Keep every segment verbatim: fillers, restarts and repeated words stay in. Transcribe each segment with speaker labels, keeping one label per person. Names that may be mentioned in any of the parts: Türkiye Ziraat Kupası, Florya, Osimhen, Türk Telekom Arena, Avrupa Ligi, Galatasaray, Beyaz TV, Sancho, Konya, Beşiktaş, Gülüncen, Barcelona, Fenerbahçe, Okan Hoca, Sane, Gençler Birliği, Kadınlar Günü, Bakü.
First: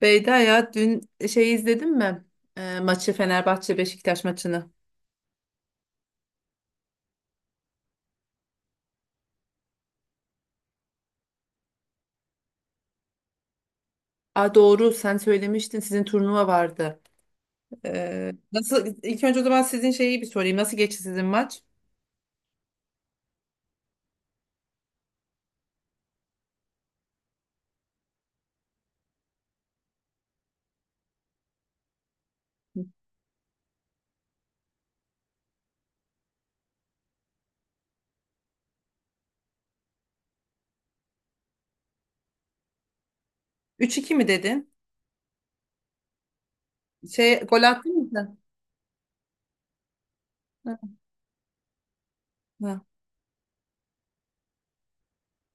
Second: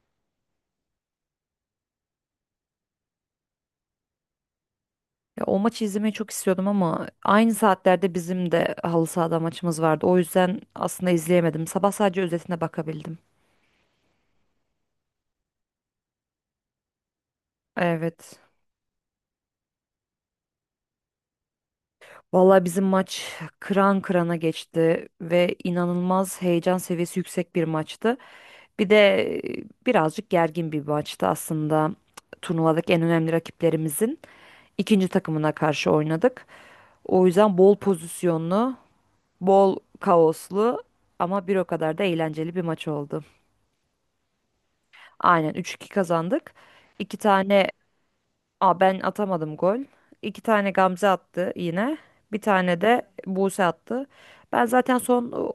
Speaker 1: Beyda ya dün şey izledin mi? Ee, maçı, Fenerbahçe Beşiktaş maçını.
Speaker 2: Ya o maçı izlemeyi çok istiyordum ama aynı saatlerde bizim de halı sahada maçımız vardı. O yüzden aslında izleyemedim. Sabah sadece özetine bakabildim.
Speaker 1: Aa, doğru, sen söylemiştin sizin turnuva vardı. Ee,
Speaker 2: Evet.
Speaker 1: nasıl, ilk önce o zaman sizin şeyi bir sorayım. Nasıl geçti sizin maç?
Speaker 2: Vallahi bizim maç kıran kırana geçti ve inanılmaz heyecan seviyesi yüksek bir maçtı. Bir de e, birazcık gergin bir maçtı aslında. Turnuvadaki en önemli rakiplerimizin ikinci takımına karşı oynadık. O yüzden bol pozisyonlu, bol kaoslu ama bir o kadar da eğlenceli bir maç oldu.
Speaker 1: Üç iki mi dedin?
Speaker 2: Aynen üç iki kazandık. İki
Speaker 1: Şey gol
Speaker 2: tane
Speaker 1: attın mı sen?
Speaker 2: Aa, ben atamadım gol. İki tane
Speaker 1: Hı.
Speaker 2: Gamze attı yine. Bir
Speaker 1: Hı.
Speaker 2: tane de Buse attı. Ben zaten son o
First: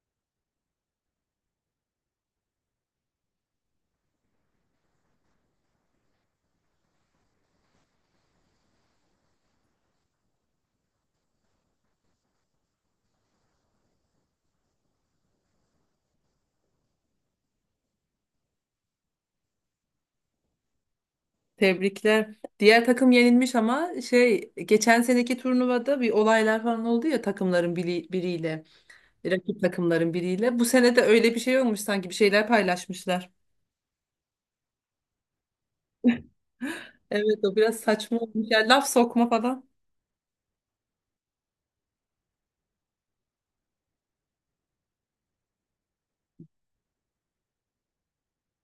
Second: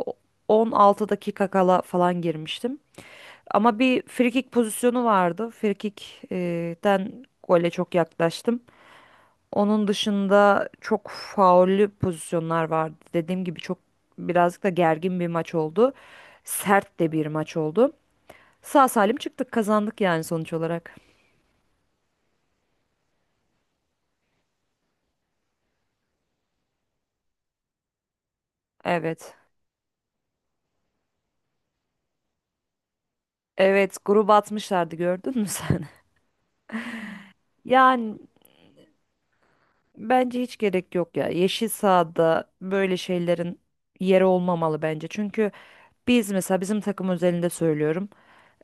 Speaker 2: on altı dakika kala falan girmiştim. Ama bir frikik pozisyonu vardı. Frikikten gole çok yaklaştım. Onun dışında çok faullü pozisyonlar vardı. Dediğim gibi çok birazcık da gergin bir maç oldu. Sert de bir maç oldu. Sağ salim çıktık, kazandık yani sonuç olarak.
Speaker 1: Tebrikler. Diğer takım yenilmiş ama şey geçen seneki turnuvada bir olaylar falan oldu ya takımların biri, biriyle,
Speaker 2: Evet.
Speaker 1: rakip takımların biriyle. Bu sene de öyle bir şey olmuş, sanki bir şeyler paylaşmışlar.
Speaker 2: Evet, grup atmışlardı gördün mü sen?
Speaker 1: Evet, o biraz
Speaker 2: Yani
Speaker 1: saçma olmuş. Yani laf sokma falan.
Speaker 2: bence hiç gerek yok ya. Yeşil sahada böyle şeylerin yeri olmamalı bence. Çünkü biz mesela bizim takım özelinde söylüyorum.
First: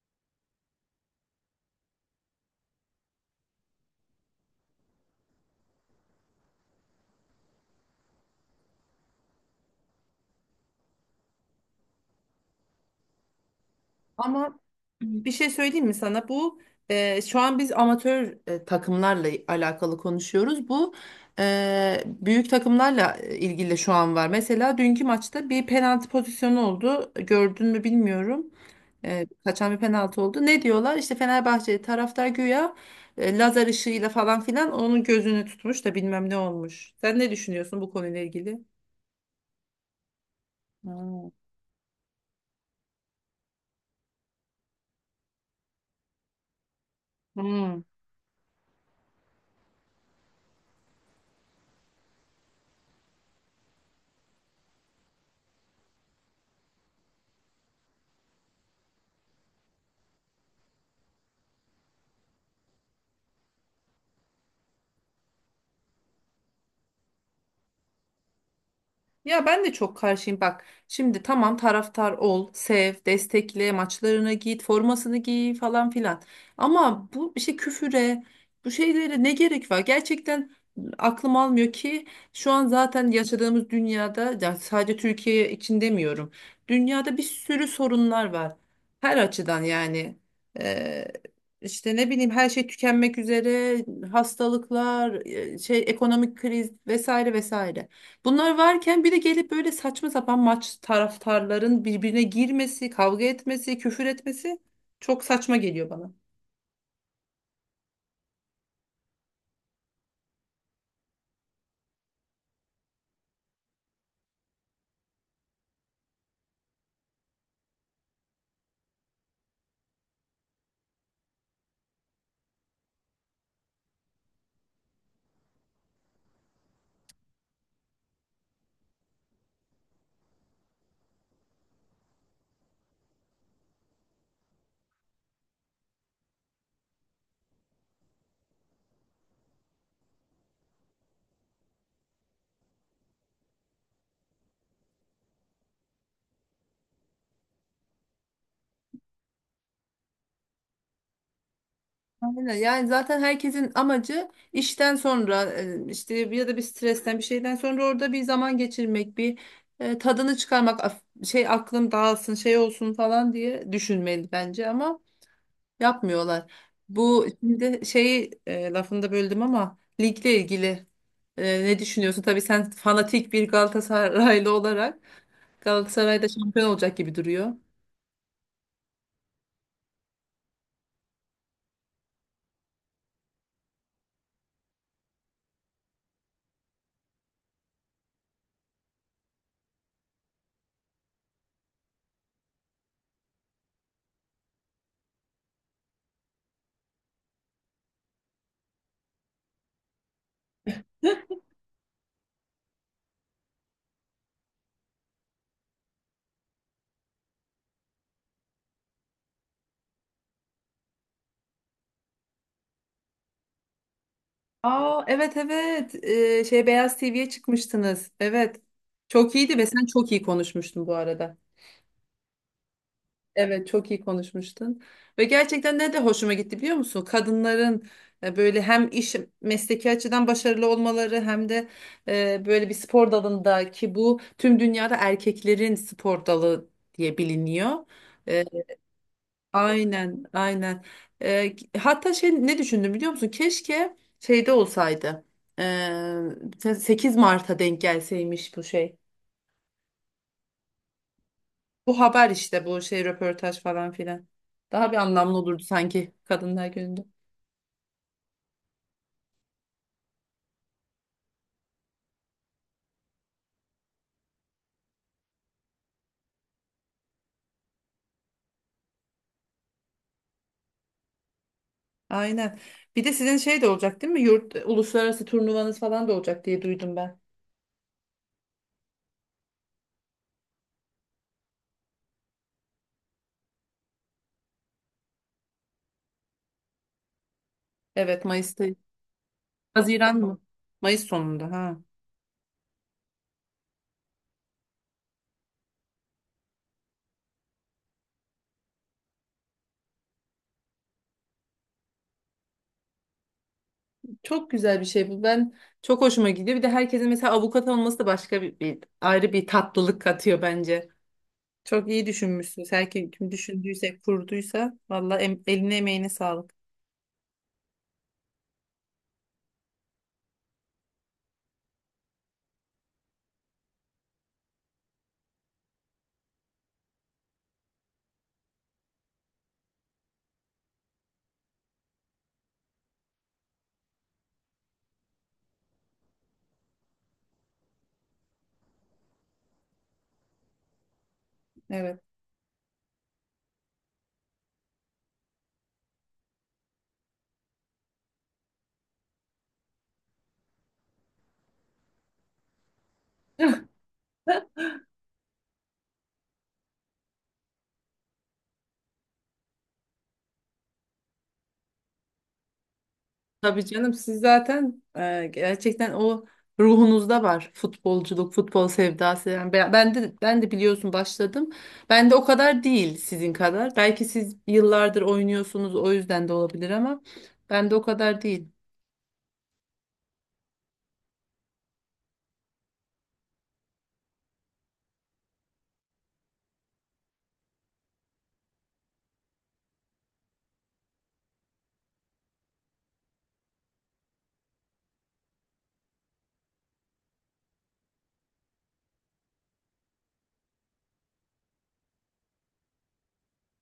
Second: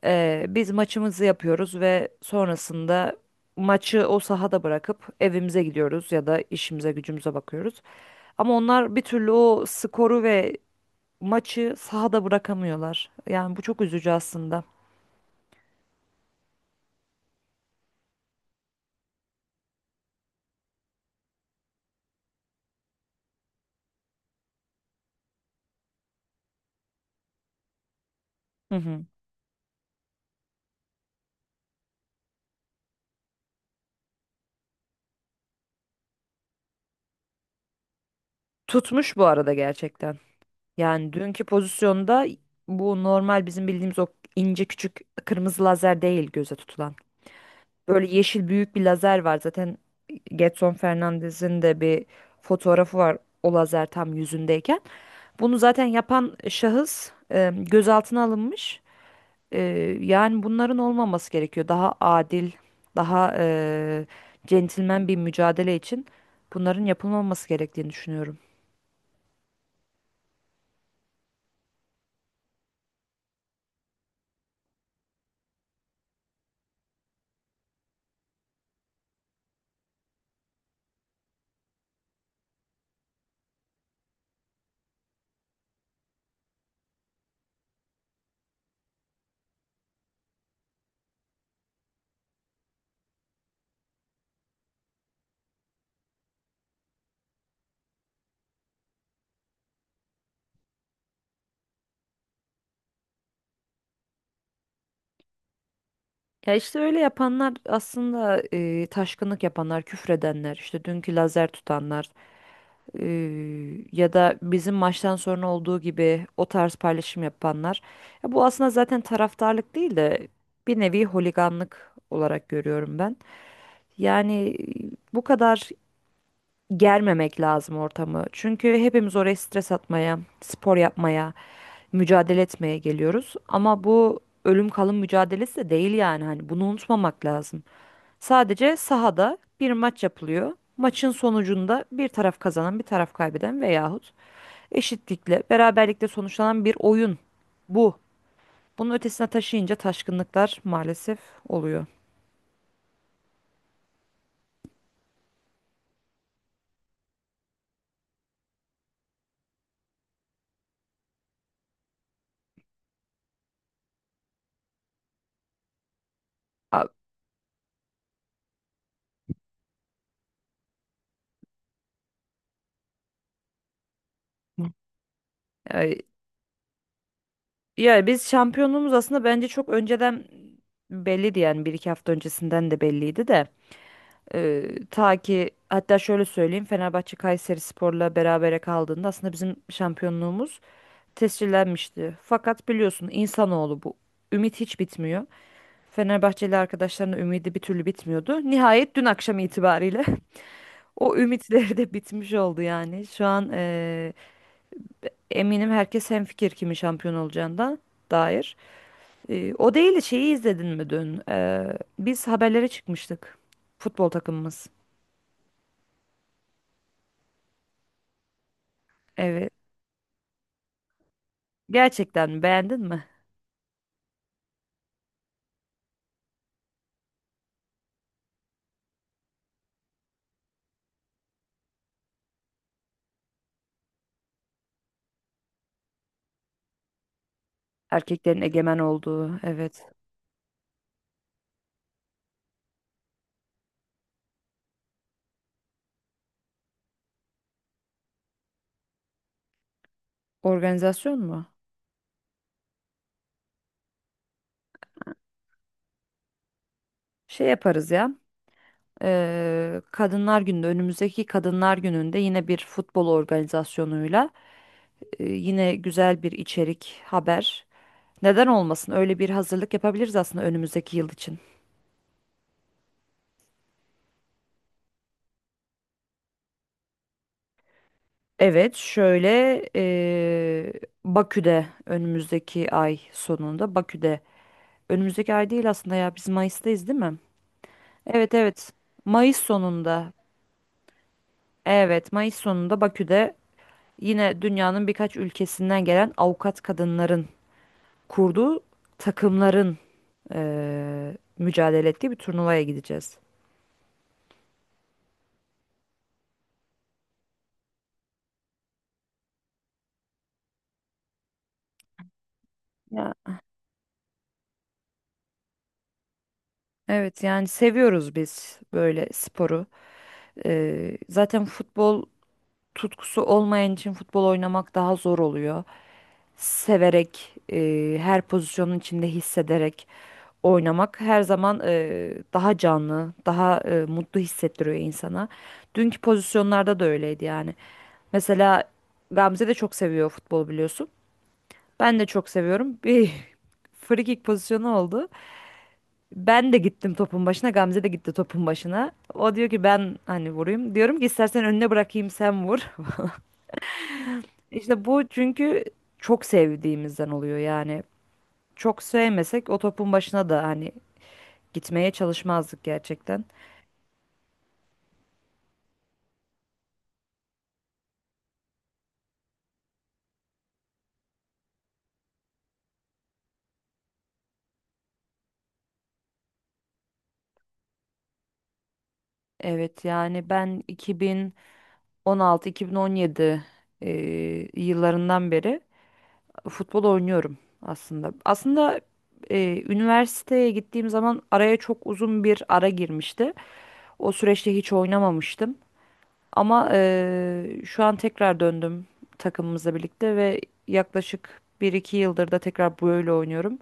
Speaker 2: Eee, biz maçımızı yapıyoruz ve sonrasında maçı o sahada bırakıp evimize gidiyoruz ya da işimize gücümüze bakıyoruz. Ama onlar bir türlü o skoru ve maçı sahada bırakamıyorlar. Yani bu çok üzücü
Speaker 1: Ama
Speaker 2: aslında.
Speaker 1: bir şey söyleyeyim mi sana? Bu e, şu an biz amatör e, takımlarla alakalı konuşuyoruz. Bu e, büyük takımlarla e, ilgili şu an var. Mesela dünkü maçta bir penaltı pozisyonu oldu. Gördün mü bilmiyorum.
Speaker 2: Hı hı.
Speaker 1: E, kaçan bir penaltı oldu. Ne diyorlar? İşte Fenerbahçe taraftar güya e, lazer ışığıyla falan filan onun gözünü tutmuş da bilmem ne olmuş. Sen ne düşünüyorsun bu konuyla ilgili?
Speaker 2: Tutmuş bu arada gerçekten. Yani
Speaker 1: Hmm.
Speaker 2: dünkü pozisyonda bu normal bizim bildiğimiz o ince küçük kırmızı lazer değil göze tutulan.
Speaker 1: Hmm.
Speaker 2: Böyle yeşil büyük bir lazer var. Zaten Getson Fernandez'in de bir fotoğrafı var o lazer tam yüzündeyken. Bunu zaten yapan şahıs e, gözaltına alınmış. E, yani bunların olmaması gerekiyor. Daha adil, daha e, centilmen bir mücadele için bunların yapılmaması gerektiğini düşünüyorum.
Speaker 1: Ya ben de çok karşıyım bak. Şimdi tamam, taraftar ol, sev, destekle, maçlarına git, formasını giy falan filan. Ama bu işte küfüre, bu şeylere ne gerek var? Gerçekten aklım almıyor ki şu an zaten yaşadığımız dünyada, ya sadece Türkiye için demiyorum. Dünyada bir sürü sorunlar var. Her açıdan yani. Ee, işte ne bileyim, her şey tükenmek üzere, hastalıklar, e, şey ekonomik kriz, vesaire vesaire. Bunlar varken bir de gelip böyle saçma sapan maç taraftarların birbirine girmesi, kavga etmesi, küfür etmesi çok saçma geliyor bana.
Speaker 2: Ya işte öyle yapanlar aslında, e, taşkınlık yapanlar, küfredenler, işte dünkü lazer tutanlar e, ya da bizim maçtan sonra olduğu gibi o tarz paylaşım yapanlar. Ya bu aslında zaten taraftarlık değil de bir nevi holiganlık olarak görüyorum ben. Yani e, bu kadar germemek lazım ortamı. Çünkü hepimiz oraya stres atmaya, spor yapmaya, mücadele etmeye geliyoruz. Ama bu ölüm kalım mücadelesi de değil yani. Hani bunu unutmamak lazım. Sadece sahada bir maç yapılıyor. Maçın sonucunda bir taraf kazanan, bir taraf kaybeden veyahut eşitlikle, beraberlikle sonuçlanan bir oyun bu. Bunun ötesine taşıyınca taşkınlıklar maalesef oluyor.
Speaker 1: Aynen. Yani zaten herkesin amacı işten sonra e, işte ya da bir stresten bir şeyden sonra orada bir zaman geçirmek, bir e, tadını çıkarmak, af- şey aklım dağılsın, şey olsun falan diye düşünmeli bence ama yapmıyorlar.
Speaker 2: A-
Speaker 1: Bu şimdi şeyi e, lafını da böldüm ama ligle ilgili Ee, ne düşünüyorsun? Tabii sen fanatik bir Galatasaraylı olarak
Speaker 2: ay-
Speaker 1: Galatasaray'da şampiyon olacak gibi duruyor.
Speaker 2: Yani biz şampiyonluğumuz aslında bence çok önceden belliydi, yani bir iki hafta öncesinden de belliydi de. Ee, ta ki hatta şöyle söyleyeyim, Fenerbahçe Kayseri Spor'la berabere kaldığında aslında bizim şampiyonluğumuz tescillenmişti. Fakat biliyorsun insanoğlu bu. Ümit hiç bitmiyor. Fenerbahçeli arkadaşlarının ümidi bir türlü bitmiyordu. Nihayet dün akşam itibariyle o ümitleri de bitmiş oldu yani. Şu an eee, eminim herkes hemfikir kimin şampiyon olacağından dair. Eee, o değil de, şeyi izledin mi dün? Eee, biz haberlere çıkmıştık. Futbol takımımız.
Speaker 1: Aa, evet evet. Ee, şey Beyaz T V'ye çıkmıştınız. Evet. Çok
Speaker 2: Evet.
Speaker 1: iyiydi ve sen çok iyi konuşmuştun bu arada.
Speaker 2: Gerçekten mi? Beğendin mi?
Speaker 1: Evet, çok iyi konuşmuştun. Ve gerçekten ne de hoşuma gitti biliyor musun? Kadınların e, böyle hem iş, mesleki açıdan başarılı olmaları hem de e, böyle bir spor dalında, ki bu tüm dünyada erkeklerin spor dalı diye biliniyor.
Speaker 2: Erkeklerin
Speaker 1: E,
Speaker 2: egemen olduğu. Evet.
Speaker 1: aynen aynen. E, Hatta şey ne düşündüm biliyor musun? Keşke şeyde olsaydı. E, sekiz Mart'a denk gelseymiş bu şey.
Speaker 2: Organizasyon mu?
Speaker 1: Bu haber, işte bu şey röportaj falan filan. Daha bir anlamlı olurdu sanki Kadınlar Günü'nde.
Speaker 2: Şey yaparız ya. Eee, Kadınlar Günü'nde önümüzdeki Kadınlar Günü'nde yine bir futbol organizasyonuyla e, yine güzel bir içerik, haber. Neden olmasın? Öyle bir hazırlık yapabiliriz aslında önümüzdeki yıl için.
Speaker 1: Aynen. Bir de sizin şey de olacak değil mi? Yurt uluslararası turnuvanız falan da olacak diye duydum ben.
Speaker 2: Evet, şöyle eee, Bakü'de önümüzdeki ay sonunda, Bakü'de önümüzdeki ay değil aslında, ya biz Mayıs'tayız değil mi?
Speaker 1: Evet,
Speaker 2: Evet,
Speaker 1: Mayıs'ta.
Speaker 2: evet, Mayıs sonunda.
Speaker 1: Haziran mı? Mayıs sonunda ha.
Speaker 2: Evet, Mayıs sonunda Bakü'de yine dünyanın birkaç ülkesinden gelen avukat kadınların kurduğu takımların eee, mücadele ettiği bir turnuvaya gideceğiz.
Speaker 1: Çok güzel bir şey bu. Ben, çok hoşuma gidiyor. Bir de herkesin mesela avukat olması da başka bir, bir- ayrı bir tatlılık katıyor bence. Çok iyi düşünmüşsünüz. Her kim
Speaker 2: Ya,
Speaker 1: düşündüyse, kurduysa valla em, eline emeğine sağlık.
Speaker 2: evet, yani seviyoruz biz böyle sporu. Eee, zaten futbol tutkusu olmayan için futbol oynamak daha zor oluyor. Severek, eee, her pozisyonun içinde hissederek oynamak her zaman eee, daha canlı, daha eee, mutlu hissettiriyor insana. Dünkü pozisyonlarda da öyleydi yani. Mesela Gamze de çok seviyor futbol biliyorsun. Ben
Speaker 1: Evet.
Speaker 2: de çok seviyorum. Bir free kick pozisyonu oldu. Ben de gittim topun başına. Gamze de gitti topun başına. O diyor ki ben hani vurayım. Diyorum ki istersen önüne bırakayım sen vur. İşte bu çünkü çok sevdiğimizden oluyor yani. Çok sevmesek o topun başına da hani gitmeye çalışmazdık gerçekten.
Speaker 1: Tabii canım, siz zaten e, gerçekten o ruhunuzda var futbolculuk, futbol sevdası. Yani ben, ben de ben de biliyorsun başladım. Ben de o kadar değil, sizin kadar. Belki siz yıllardır oynuyorsunuz, o yüzden de olabilir ama ben de o kadar değil.
Speaker 2: Evet, yani ben iki bin on altı-iki bin on yedi eee, yıllarından beri futbol oynuyorum aslında. Aslında e, üniversiteye gittiğim zaman araya çok uzun bir ara girmişti. O süreçte hiç oynamamıştım. Ama e, şu an tekrar döndüm takımımızla birlikte ve yaklaşık bir iki yıldır da tekrar böyle oynuyorum.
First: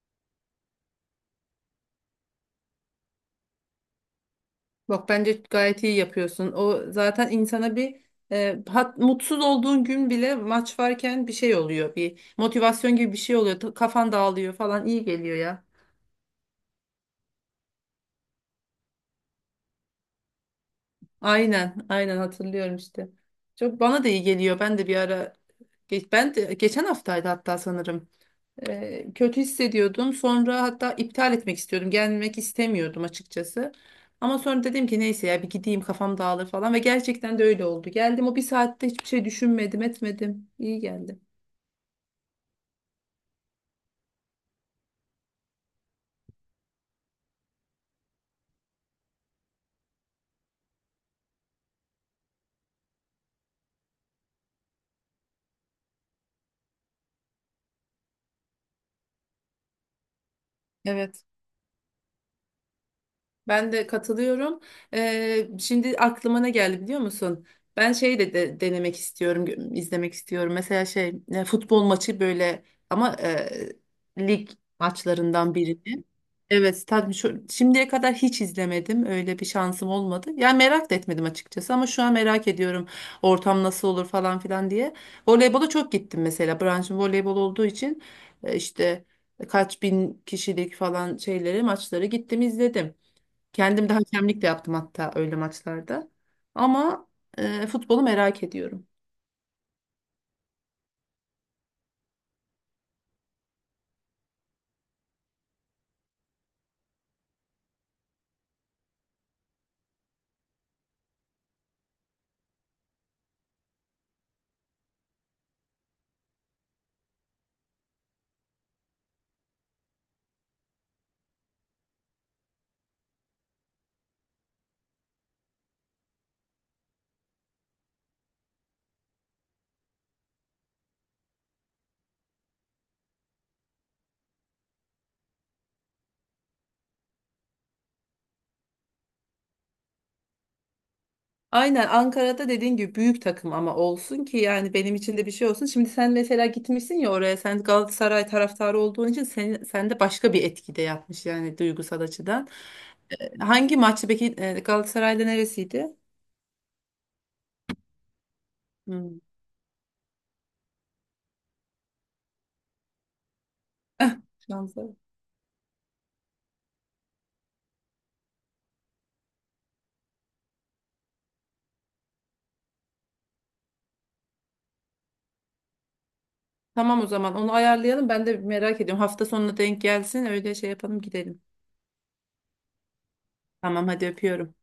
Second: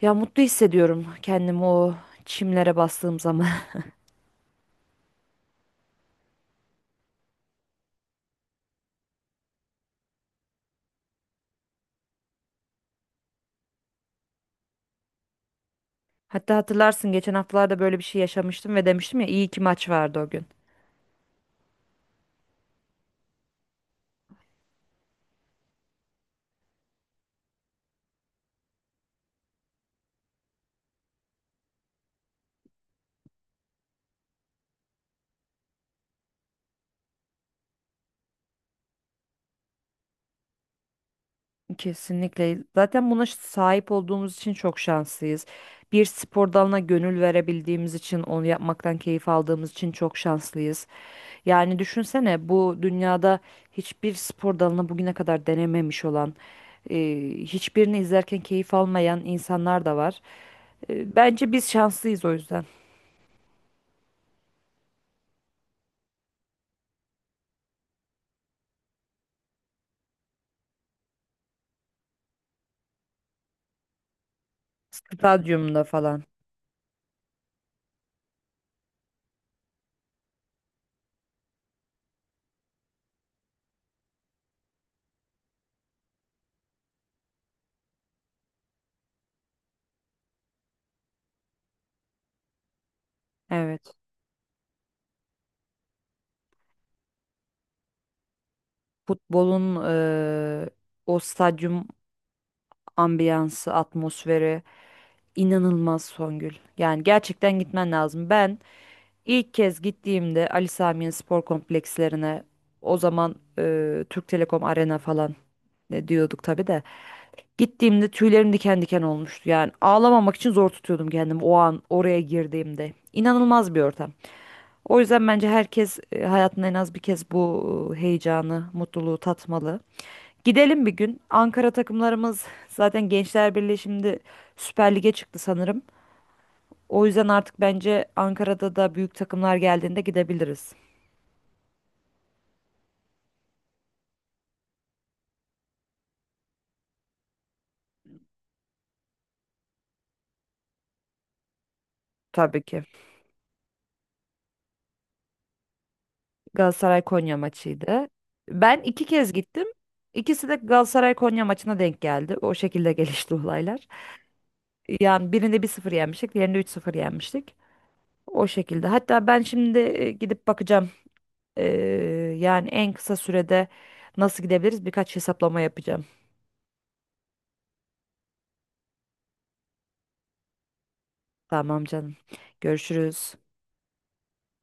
Speaker 2: Ya mutlu hissediyorum kendimi o çimlere bastığım zaman.
Speaker 1: Bak bence gayet iyi yapıyorsun. O zaten insana bir e, hat, mutsuz olduğun gün bile maç varken bir şey oluyor. Bir motivasyon gibi bir şey oluyor. Ta- Kafan dağılıyor falan, iyi geliyor ya.
Speaker 2: Hatta hatırlarsın, geçen haftalarda böyle bir şey yaşamıştım ve demiştim ya iyi ki maç vardı o gün.
Speaker 1: Aynen, aynen hatırlıyorum işte. Çok bana da iyi geliyor. Ben de bir ara ge- Ben de geçen haftaydı hatta sanırım. Ee, kötü hissediyordum. Sonra hatta iptal etmek istiyordum. Gelmek istemiyordum açıkçası. Ama sonra dedim ki neyse ya, bir gideyim kafam dağılır falan, ve gerçekten de öyle oldu. Geldim, o bir saatte hiçbir şey düşünmedim, etmedim. İyi geldi.
Speaker 2: Kesinlikle. Zaten buna sahip olduğumuz için çok şanslıyız. Bir spor dalına gönül verebildiğimiz için, onu yapmaktan keyif aldığımız için çok şanslıyız. Yani düşünsene, bu dünyada hiçbir spor dalını bugüne kadar denememiş olan, e, hiçbirini izlerken keyif almayan insanlar da var. E,
Speaker 1: Evet.
Speaker 2: bence biz şanslıyız o yüzden.
Speaker 1: Ben de katılıyorum. Ee, şimdi aklıma ne geldi biliyor musun? Ben şey de, de- denemek istiyorum, gö- izlemek istiyorum. Mesela şey e, futbol maçı, böyle ama e, lig maçlarından
Speaker 2: Stadyumda
Speaker 1: birini.
Speaker 2: falan.
Speaker 1: Evet, tabii şu, şimdiye kadar hiç izlemedim. Öyle bir şansım olmadı. Yani merak da etmedim açıkçası ama şu an merak ediyorum, ortam nasıl olur falan filan diye. Voleybola çok gittim mesela. Branşım voleybol olduğu için e, işte kaç bin kişilik falan şeyleri maçları gittim izledim. Kendim de
Speaker 2: Evet.
Speaker 1: hakemlik de yaptım hatta öyle maçlarda. Ama e, futbolu merak ediyorum.
Speaker 2: Futbolun e, o stadyum ambiyansı, atmosferi. İnanılmaz Songül. Yani gerçekten gitmen lazım. Ben ilk kez gittiğimde Ali Sami'nin spor komplekslerine, o zaman e, Türk Telekom Arena falan ne diyorduk tabii de, gittiğimde tüylerim diken diken olmuştu. Yani ağlamamak için zor tutuyordum kendimi o an oraya girdiğimde. İnanılmaz bir ortam. O yüzden bence herkes e, hayatında en az bir kez bu e, heyecanı, mutluluğu tatmalı. Gidelim bir gün. Ankara takımlarımız zaten Gençler Birliği şimdi Süper Lig'e çıktı sanırım. O yüzden artık bence Ankara'da da büyük takımlar geldiğinde gidebiliriz.
Speaker 1: Aynen, Ankara'da dediğin gibi büyük takım ama olsun ki yani benim için de bir şey olsun. Şimdi sen mesela gitmişsin ya oraya, sen Galatasaray taraftarı olduğun için sen, sende başka bir etki de yapmış yani duygusal açıdan.
Speaker 2: Tabii ki.
Speaker 1: E, hangi maçı peki, e, Galatasaray'da neresiydi?
Speaker 2: Galatasaray Konya maçıydı. Ben iki
Speaker 1: Hmm.
Speaker 2: kez gittim. İkisi de Galatasaray Konya maçına denk geldi. O şekilde gelişti olaylar.
Speaker 1: Eh, şansa.
Speaker 2: Yani birinde bir sıfır yenmiştik, diğerinde üç sıfır yenmiştik. O şekilde. Hatta ben şimdi e, gidip bakacağım. Ee, yani en kısa sürede nasıl gidebiliriz? Birkaç hesaplama yapacağım.
Speaker 1: Tamam, o zaman onu ayarlayalım, ben de merak ediyorum. Hafta sonuna denk gelsin, öyle şey yapalım, gidelim.
Speaker 2: Tamam canım. Görüşürüz.
Speaker 1: Tamam, hadi öpüyorum.